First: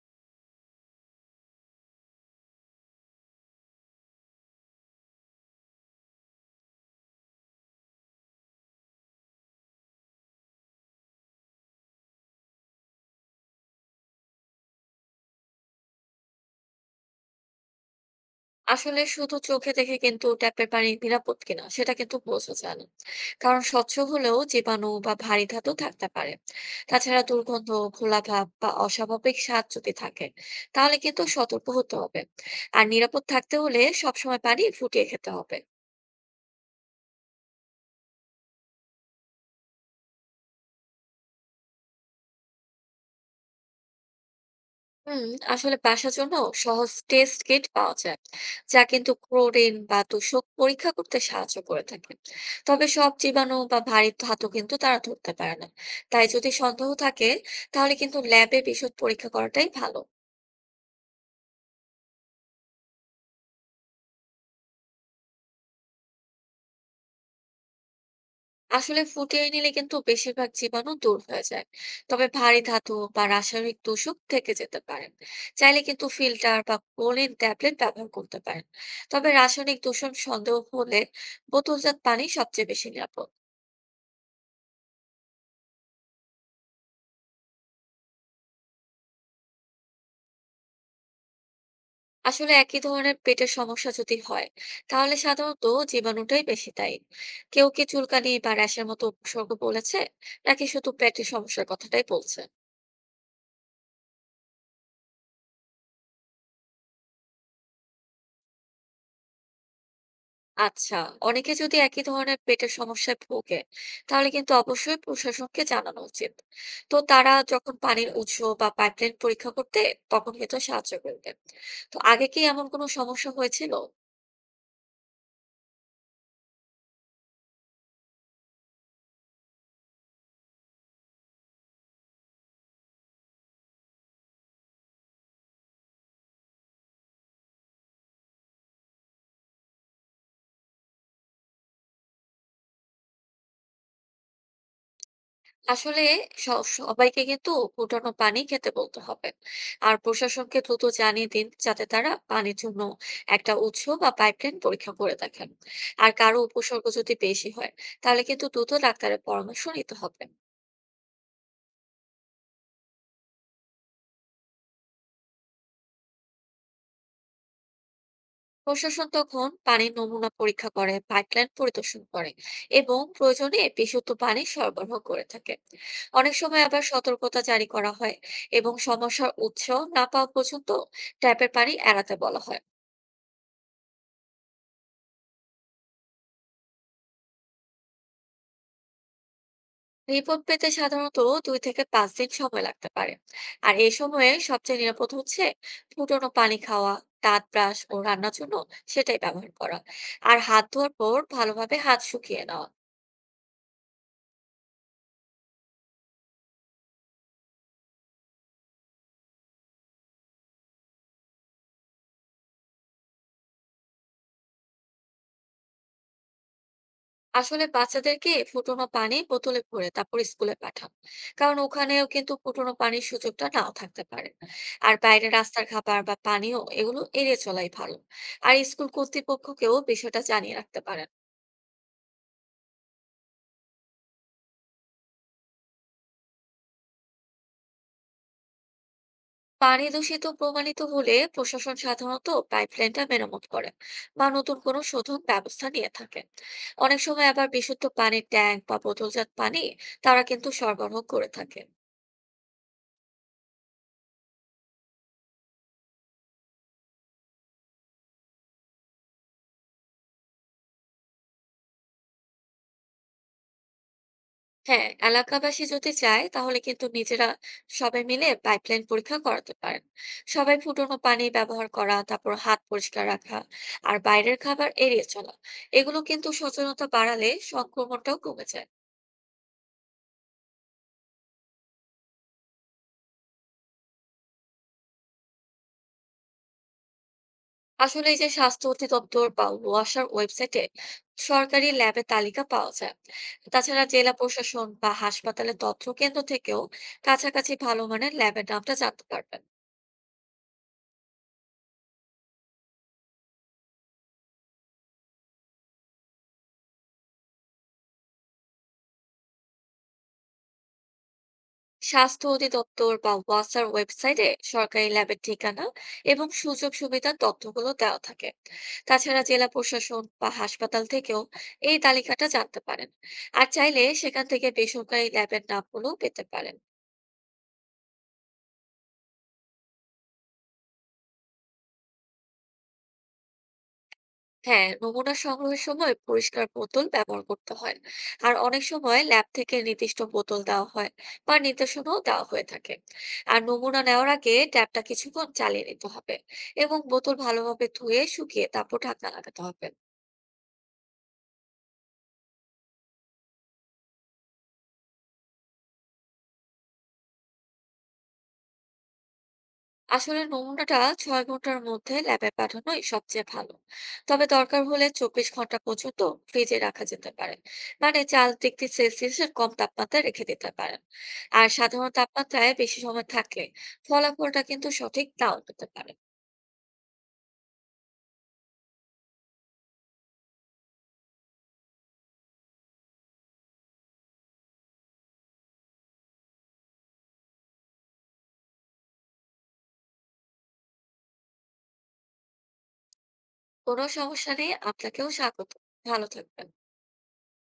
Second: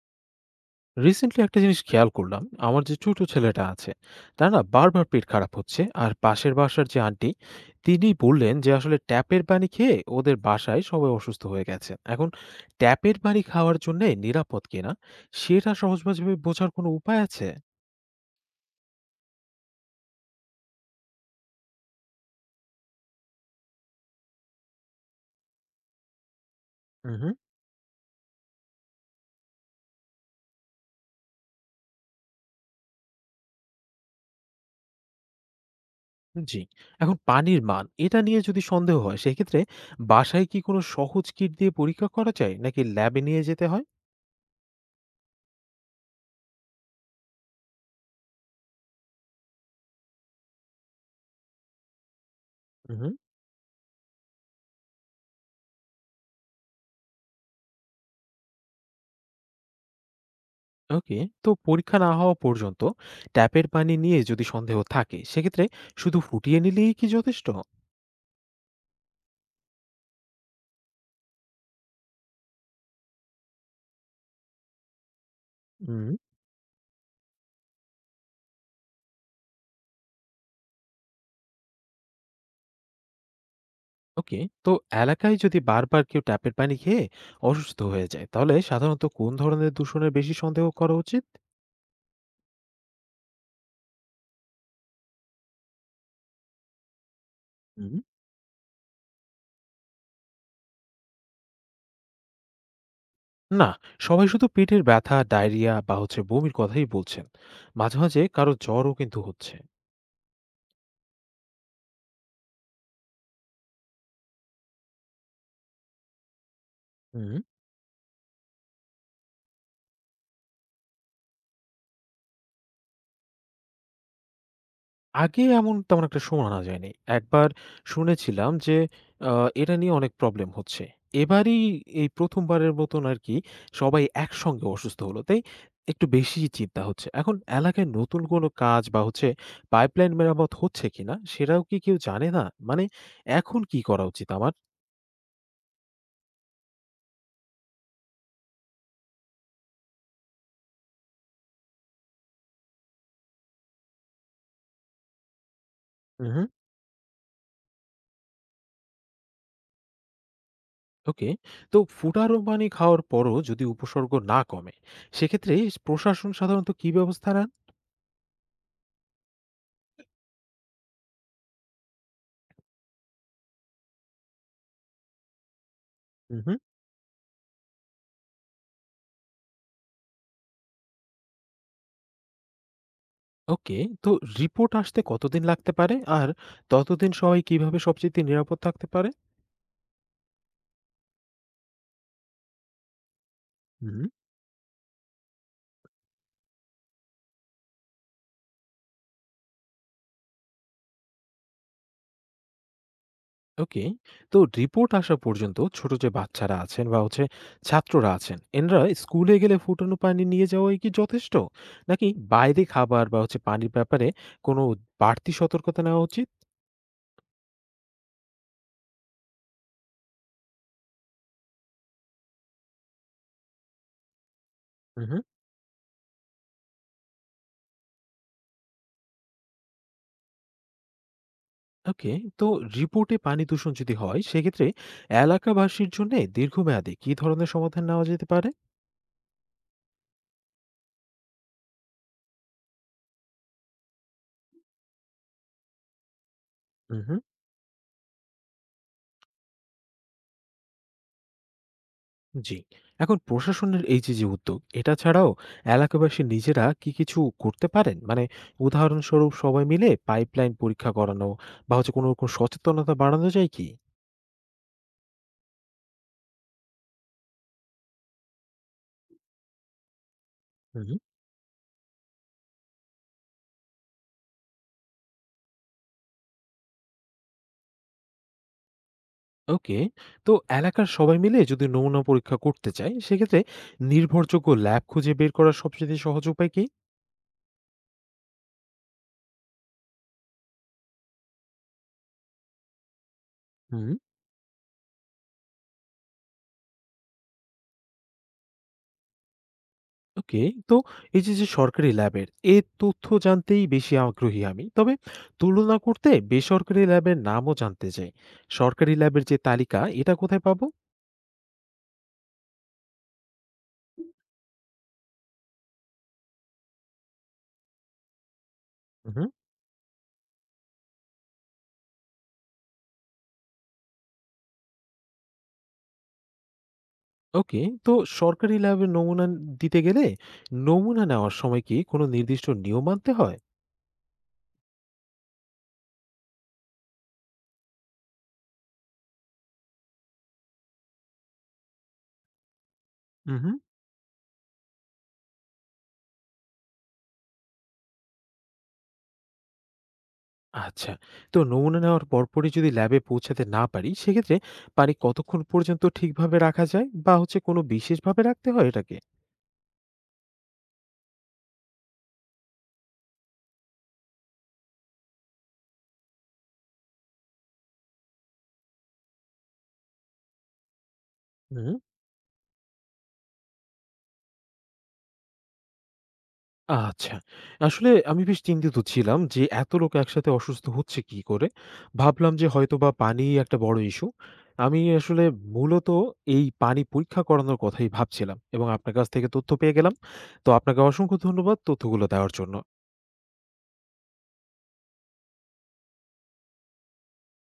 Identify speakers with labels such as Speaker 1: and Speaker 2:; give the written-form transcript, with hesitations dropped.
Speaker 1: Recently একটা জিনিস খেয়াল করলাম, আমার যে ছোট ছেলেটা আছে তার না বারবার পেট খারাপ হচ্ছে। আর পাশের বাসার যে আন্টি তিনি বললেন যে আসলে ট্যাপের পানি খেয়ে ওদের বাসায় সবাই অসুস্থ হয়ে গেছে। এখন ট্যাপের পানি খাওয়ার জন্য নিরাপদ কিনা সেটা সহজভাবে বোঝার কোনো উপায় আছে?
Speaker 2: আসলে শুধু চোখে দেখে কিন্তু ট্যাপের পানি নিরাপদ কিনা সেটা কিন্তু বোঝা যায় না। কারণ স্বচ্ছ হলেও জীবাণু বা ভারী ধাতু থাকতে পারে। তাছাড়া
Speaker 1: হুম।
Speaker 2: দুর্গন্ধ, ঘোলা ভাব বা অস্বাভাবিক স্বাদ যদি থাকে তাহলে কিন্তু সতর্ক হতে হবে। আর নিরাপদ থাকতে হলে সবসময় পানি ফুটিয়ে খেতে হবে।
Speaker 1: জি। এখন পানির মান এটা নিয়ে যদি সন্দেহ হয়, সেক্ষেত্রে বাসায় কি কোনো সহজ কিট দিয়ে পরীক্ষা করা যায় নাকি ল্যাবে নিয়ে যেতে হয়?
Speaker 2: হুম। আসলে বাসার জন্য সহজ টেস্ট কিট পাওয়া যায়, যা কিন্তু ক্লোরিন বা দূষক পরীক্ষা করতে সাহায্য করে থাকে। তবে সব
Speaker 1: হুম।
Speaker 2: জীবাণু বা ভারী ধাতু কিন্তু তারা ধরতে পারে না। তাই যদি সন্দেহ থাকে তাহলে কিন্তু ল্যাবে বিশদ পরীক্ষা করাটাই ভালো।
Speaker 1: ওকে। তো পরীক্ষা না হওয়া পর্যন্ত ট্যাপের পানি নিয়ে যদি সন্দেহ থাকে, সেক্ষেত্রে শুধু ফুটিয়ে নিলেই কি যথেষ্ট?
Speaker 2: আসলে ফুটিয়ে নিলে কিন্তু বেশিরভাগ জীবাণু দূর হয়ে যায়। তবে ভারী ধাতু বা রাসায়নিক দূষক থেকে যেতে পারেন। চাইলে কিন্তু
Speaker 1: হুম।
Speaker 2: ফিল্টার বা ক্লোরিন ট্যাবলেট ব্যবহার করতে পারেন। তবে রাসায়নিক দূষণ সন্দেহ হলে বোতলজাত পানি সবচেয়ে বেশি নিরাপদ।
Speaker 1: ওকে। তো এলাকায় যদি বারবার কেউ ট্যাপের পানি খেয়ে অসুস্থ হয়ে যায় তাহলে সাধারণত কোন ধরনের দূষণের বেশি সন্দেহ করা উচিত?
Speaker 2: আসলে একই ধরনের পেটের সমস্যা যদি হয় তাহলে সাধারণত জীবাণুটাই বেশি দায়ী। কেউ কি
Speaker 1: হুম।
Speaker 2: চুলকানি বা র্যাশের মতো উপসর্গ বলেছে নাকি শুধু পেটের সমস্যার কথাটাই বলছে?
Speaker 1: না, সবাই শুধু পেটের ব্যথা, ডায়রিয়া বা হচ্ছে বমির কথাই বলছেন। মাঝে মাঝে কারো জ্বরও কিন্তু হচ্ছে।
Speaker 2: আচ্ছা। অনেকে যদি একই ধরনের পেটের সমস্যায় ভোগে তাহলে কিন্তু অবশ্যই প্রশাসনকে জানানো উচিত। তো তারা
Speaker 1: হুম।
Speaker 2: যখন পানির উৎস বা পাইপলাইন পরীক্ষা করতে তখন কিন্তু সাহায্য করবে। তো আগে কি এমন কোনো সমস্যা হয়েছিল?
Speaker 1: আগে এমন তেমন একটা শোনা যায়নি। একবার শুনেছিলাম যে আ এটা নিয়ে অনেক প্রবলেম হচ্ছে। এবারই এই ১ম বারের মতন আরকি সবাই একসঙ্গে অসুস্থ হলো। তাই একটু বেশিই চিন্তা হচ্ছে। এখন এলাকায় নতুন কোনো কাজ বা হচ্ছে পাইপলাইন মেরামত হচ্ছে কিনা সেটাও কি কেউ জানে না? মানে এখন কি করা উচিত আমার?
Speaker 2: আসলে সবাইকে কিন্তু ফুটানো পানি খেতে বলতে হবে। আর প্রশাসনকে দ্রুত জানিয়ে দিন, যাতে তারা পানির জন্য একটা উৎস বা পাইপলাইন পরীক্ষা করে দেখেন। আর কারো
Speaker 1: উহু।
Speaker 2: উপসর্গ যদি বেশি হয় তাহলে কিন্তু দ্রুত ডাক্তারের পরামর্শ নিতে হবে।
Speaker 1: ওকে। তো ফুটারো পানি খাওয়ার পরও যদি উপসর্গ না কমে, সেক্ষেত্রে প্রশাসন সাধারণত কি ব্যবস্থা নেন?
Speaker 2: প্রশাসন তখন পানির নমুনা পরীক্ষা করে, পাইপলাইন পরিদর্শন করে এবং প্রয়োজনে বিশুদ্ধ পানি সরবরাহ করে থাকে। অনেক
Speaker 1: উহু।
Speaker 2: সময় আবার সতর্কতা জারি করা হয় এবং সমস্যার উৎস না পাওয়া পর্যন্ত ট্যাপের পানি এড়াতে বলা হয়।
Speaker 1: ওকে। তো রিপোর্ট আসতে কতদিন লাগতে পারে? আর ততদিন সবাই কিভাবে সবচাইতে নিরাপদ থাকতে পারে?
Speaker 2: রিপোর্ট পেতে সাধারণত ২ থেকে ৫ দিন সময় লাগতে পারে। আর এই
Speaker 1: হুম।
Speaker 2: সময়ে সবচেয়ে নিরাপদ হচ্ছে ফুটানো পানি খাওয়া, দাঁত ব্রাশ ও রান্নার জন্য সেটাই ব্যবহার করা, আর হাত ধোয়ার পর ভালোভাবে হাত শুকিয়ে নেওয়া।
Speaker 1: ওকে। তো রিপোর্ট আসা পর্যন্ত ছোট যে বাচ্চারা আছেন বা হচ্ছে ছাত্ররা আছেন, এনরা স্কুলে গেলে ফুটানো পানি নিয়ে যাওয়াই কি যথেষ্ট? নাকি বাইরে খাবার বা হচ্ছে পানির ব্যাপারে কোনো বাড়তি সতর্কতা নেওয়া উচিত?
Speaker 2: আসলে বাচ্চাদেরকে ফুটানো পানি বোতলে ভরে তারপর স্কুলে পাঠান, কারণ ওখানেও কিন্তু ফুটানো পানির সুযোগটা নাও থাকতে পারে। আর
Speaker 1: হুম।
Speaker 2: বাইরে রাস্তার খাবার বা পানীয় এগুলো এড়িয়ে চলাই ভালো। আর স্কুল কর্তৃপক্ষকেও বিষয়টা জানিয়ে রাখতে পারেন।
Speaker 1: ওকে। তো রিপোর্টে পানি দূষণ যদি হয়, সেক্ষেত্রে এলাকাবাসীর জন্যে দীর্ঘমেয়াদে কি ধরনের সমাধান নেওয়া যেতে পারে?
Speaker 2: পানি দূষিত প্রমাণিত হলে প্রশাসন সাধারণত পাইপলাইনটা মেরামত করে বা নতুন কোনো শোধন ব্যবস্থা নিয়ে থাকে। অনেক
Speaker 1: হুম।
Speaker 2: সময় আবার বিশুদ্ধ পানির ট্যাঙ্ক বা বোতলজাত পানি তারা কিন্তু সরবরাহ করে থাকে।
Speaker 1: জি। এখন প্রশাসনের এই যে, যে উদ্যোগ, এটা ছাড়াও এলাকাবাসী নিজেরা কি কিছু করতে পারেন? মানে উদাহরণস্বরূপ সবাই মিলে পাইপলাইন পরীক্ষা করানো বা হচ্ছে কোনো রকম সচেতনতা বাড়ানো যায় কি?
Speaker 2: হ্যাঁ, এলাকাবাসী যদি চায় তাহলে কিন্তু নিজেরা সবাই মিলে পাইপলাইন পরীক্ষা করাতে পারেন। সবাই ফুটানো
Speaker 1: হুম।
Speaker 2: পানি ব্যবহার করা, তারপর হাত পরিষ্কার রাখা আর বাইরের খাবার এড়িয়ে চলা, এগুলো কিন্তু সচেতনতা বাড়ালে সংক্রমণটাও কমে যায়।
Speaker 1: ওকে। তো এলাকার সবাই মিলে যদি নমুনা পরীক্ষা করতে চায়, সেক্ষেত্রে নির্ভরযোগ্য ল্যাব খুঁজে বের করার সবচেয়ে সহজ উপায় কি?
Speaker 2: আসলে এই যে স্বাস্থ্য অধিদপ্তর বা ওয়াসার ওয়েবসাইটে সরকারি ল্যাবের তালিকা পাওয়া যায়। তাছাড়া
Speaker 1: হুম।
Speaker 2: জেলা প্রশাসন বা হাসপাতালের তথ্য কেন্দ্র থেকেও কাছাকাছি ভালো মানের ল্যাবের নামটা জানতে পারবেন।
Speaker 1: ওকে। তো এই যে, যে সরকারি ল্যাবের এর তথ্য জানতেই বেশি আগ্রহী আমি। তবে তুলনা করতে বেসরকারি ল্যাবের নামও জানতে চাই। সরকারি ল্যাবের যে তালিকা এটা কোথায় পাবো?
Speaker 2: স্বাস্থ্য অধিদপ্তর বা ওয়াসার ওয়েবসাইটে সরকারি ল্যাবের ঠিকানা এবং সুযোগ সুবিধার তথ্যগুলো দেওয়া থাকে। তাছাড়া
Speaker 1: হুম।
Speaker 2: জেলা প্রশাসন বা হাসপাতাল থেকেও এই তালিকাটা জানতে পারেন। আর চাইলে সেখান থেকে বেসরকারি ল্যাবের নামগুলো পেতে পারেন।
Speaker 1: ওকে। তো সরকারি ল্যাবের নমুনা দিতে গেলে নমুনা নেওয়ার সময় কি কোনো নির্দিষ্ট নিয়ম মানতে হয়?
Speaker 2: হ্যাঁ, নমুনা সংগ্রহের সময় পরিষ্কার বোতল ব্যবহার করতে হয়। আর অনেক সময় ল্যাব থেকে নির্দিষ্ট বোতল দেওয়া হয় বা নির্দেশনাও দেওয়া হয়ে থাকে। আর
Speaker 1: হুম।
Speaker 2: নমুনা নেওয়ার আগে ট্যাপটা কিছুক্ষণ চালিয়ে নিতে হবে এবং বোতল ভালোভাবে ধুয়ে শুকিয়ে তারপর ঢাকনা লাগাতে হবে।
Speaker 1: আচ্ছা। তো নমুনা নেওয়ার পরপরই যদি ল্যাবে পৌঁছাতে না পারি, সেক্ষেত্রে পানি কতক্ষণ পর্যন্ত ঠিকভাবে রাখা যায় বা হচ্ছে কোনো বিশেষভাবে রাখতে হয় এটাকে?
Speaker 2: আসলের নমুনাটা ৬ ঘন্টার মধ্যে ল্যাবে পাঠানোই সবচেয়ে ভালো। তবে দরকার হলে ২৪ ঘন্টা পর্যন্ত ফ্রিজে রাখা যেতে পারে। মানে ৪ ডিগ্রি সেলসিয়াসের কম তাপমাত্রায় রেখে দিতে পারেন। আর
Speaker 1: হুম।
Speaker 2: সাধারণ তাপমাত্রায় বেশি সময় থাকলে ফলাফলটা কিন্তু সঠিক নাও পেতে পারে।
Speaker 1: আচ্ছা। আসলে আমি বেশ চিন্তিত ছিলাম যে এত লোক একসাথে অসুস্থ হচ্ছে কি করে? ভাবলাম যে হয়তোবা পানিই একটা বড় ইস্যু। আমি আসলে মূলত এই পানি পরীক্ষা করানোর কথাই ভাবছিলাম এবং আপনার কাছ থেকে তথ্য পেয়ে গেলাম। তো আপনাকে অসংখ্য ধন্যবাদ তথ্যগুলো দেওয়ার জন্য।
Speaker 2: কোনো সমস্যা নেই, আপনাকেও স্বাগত। ভালো থাকবেন।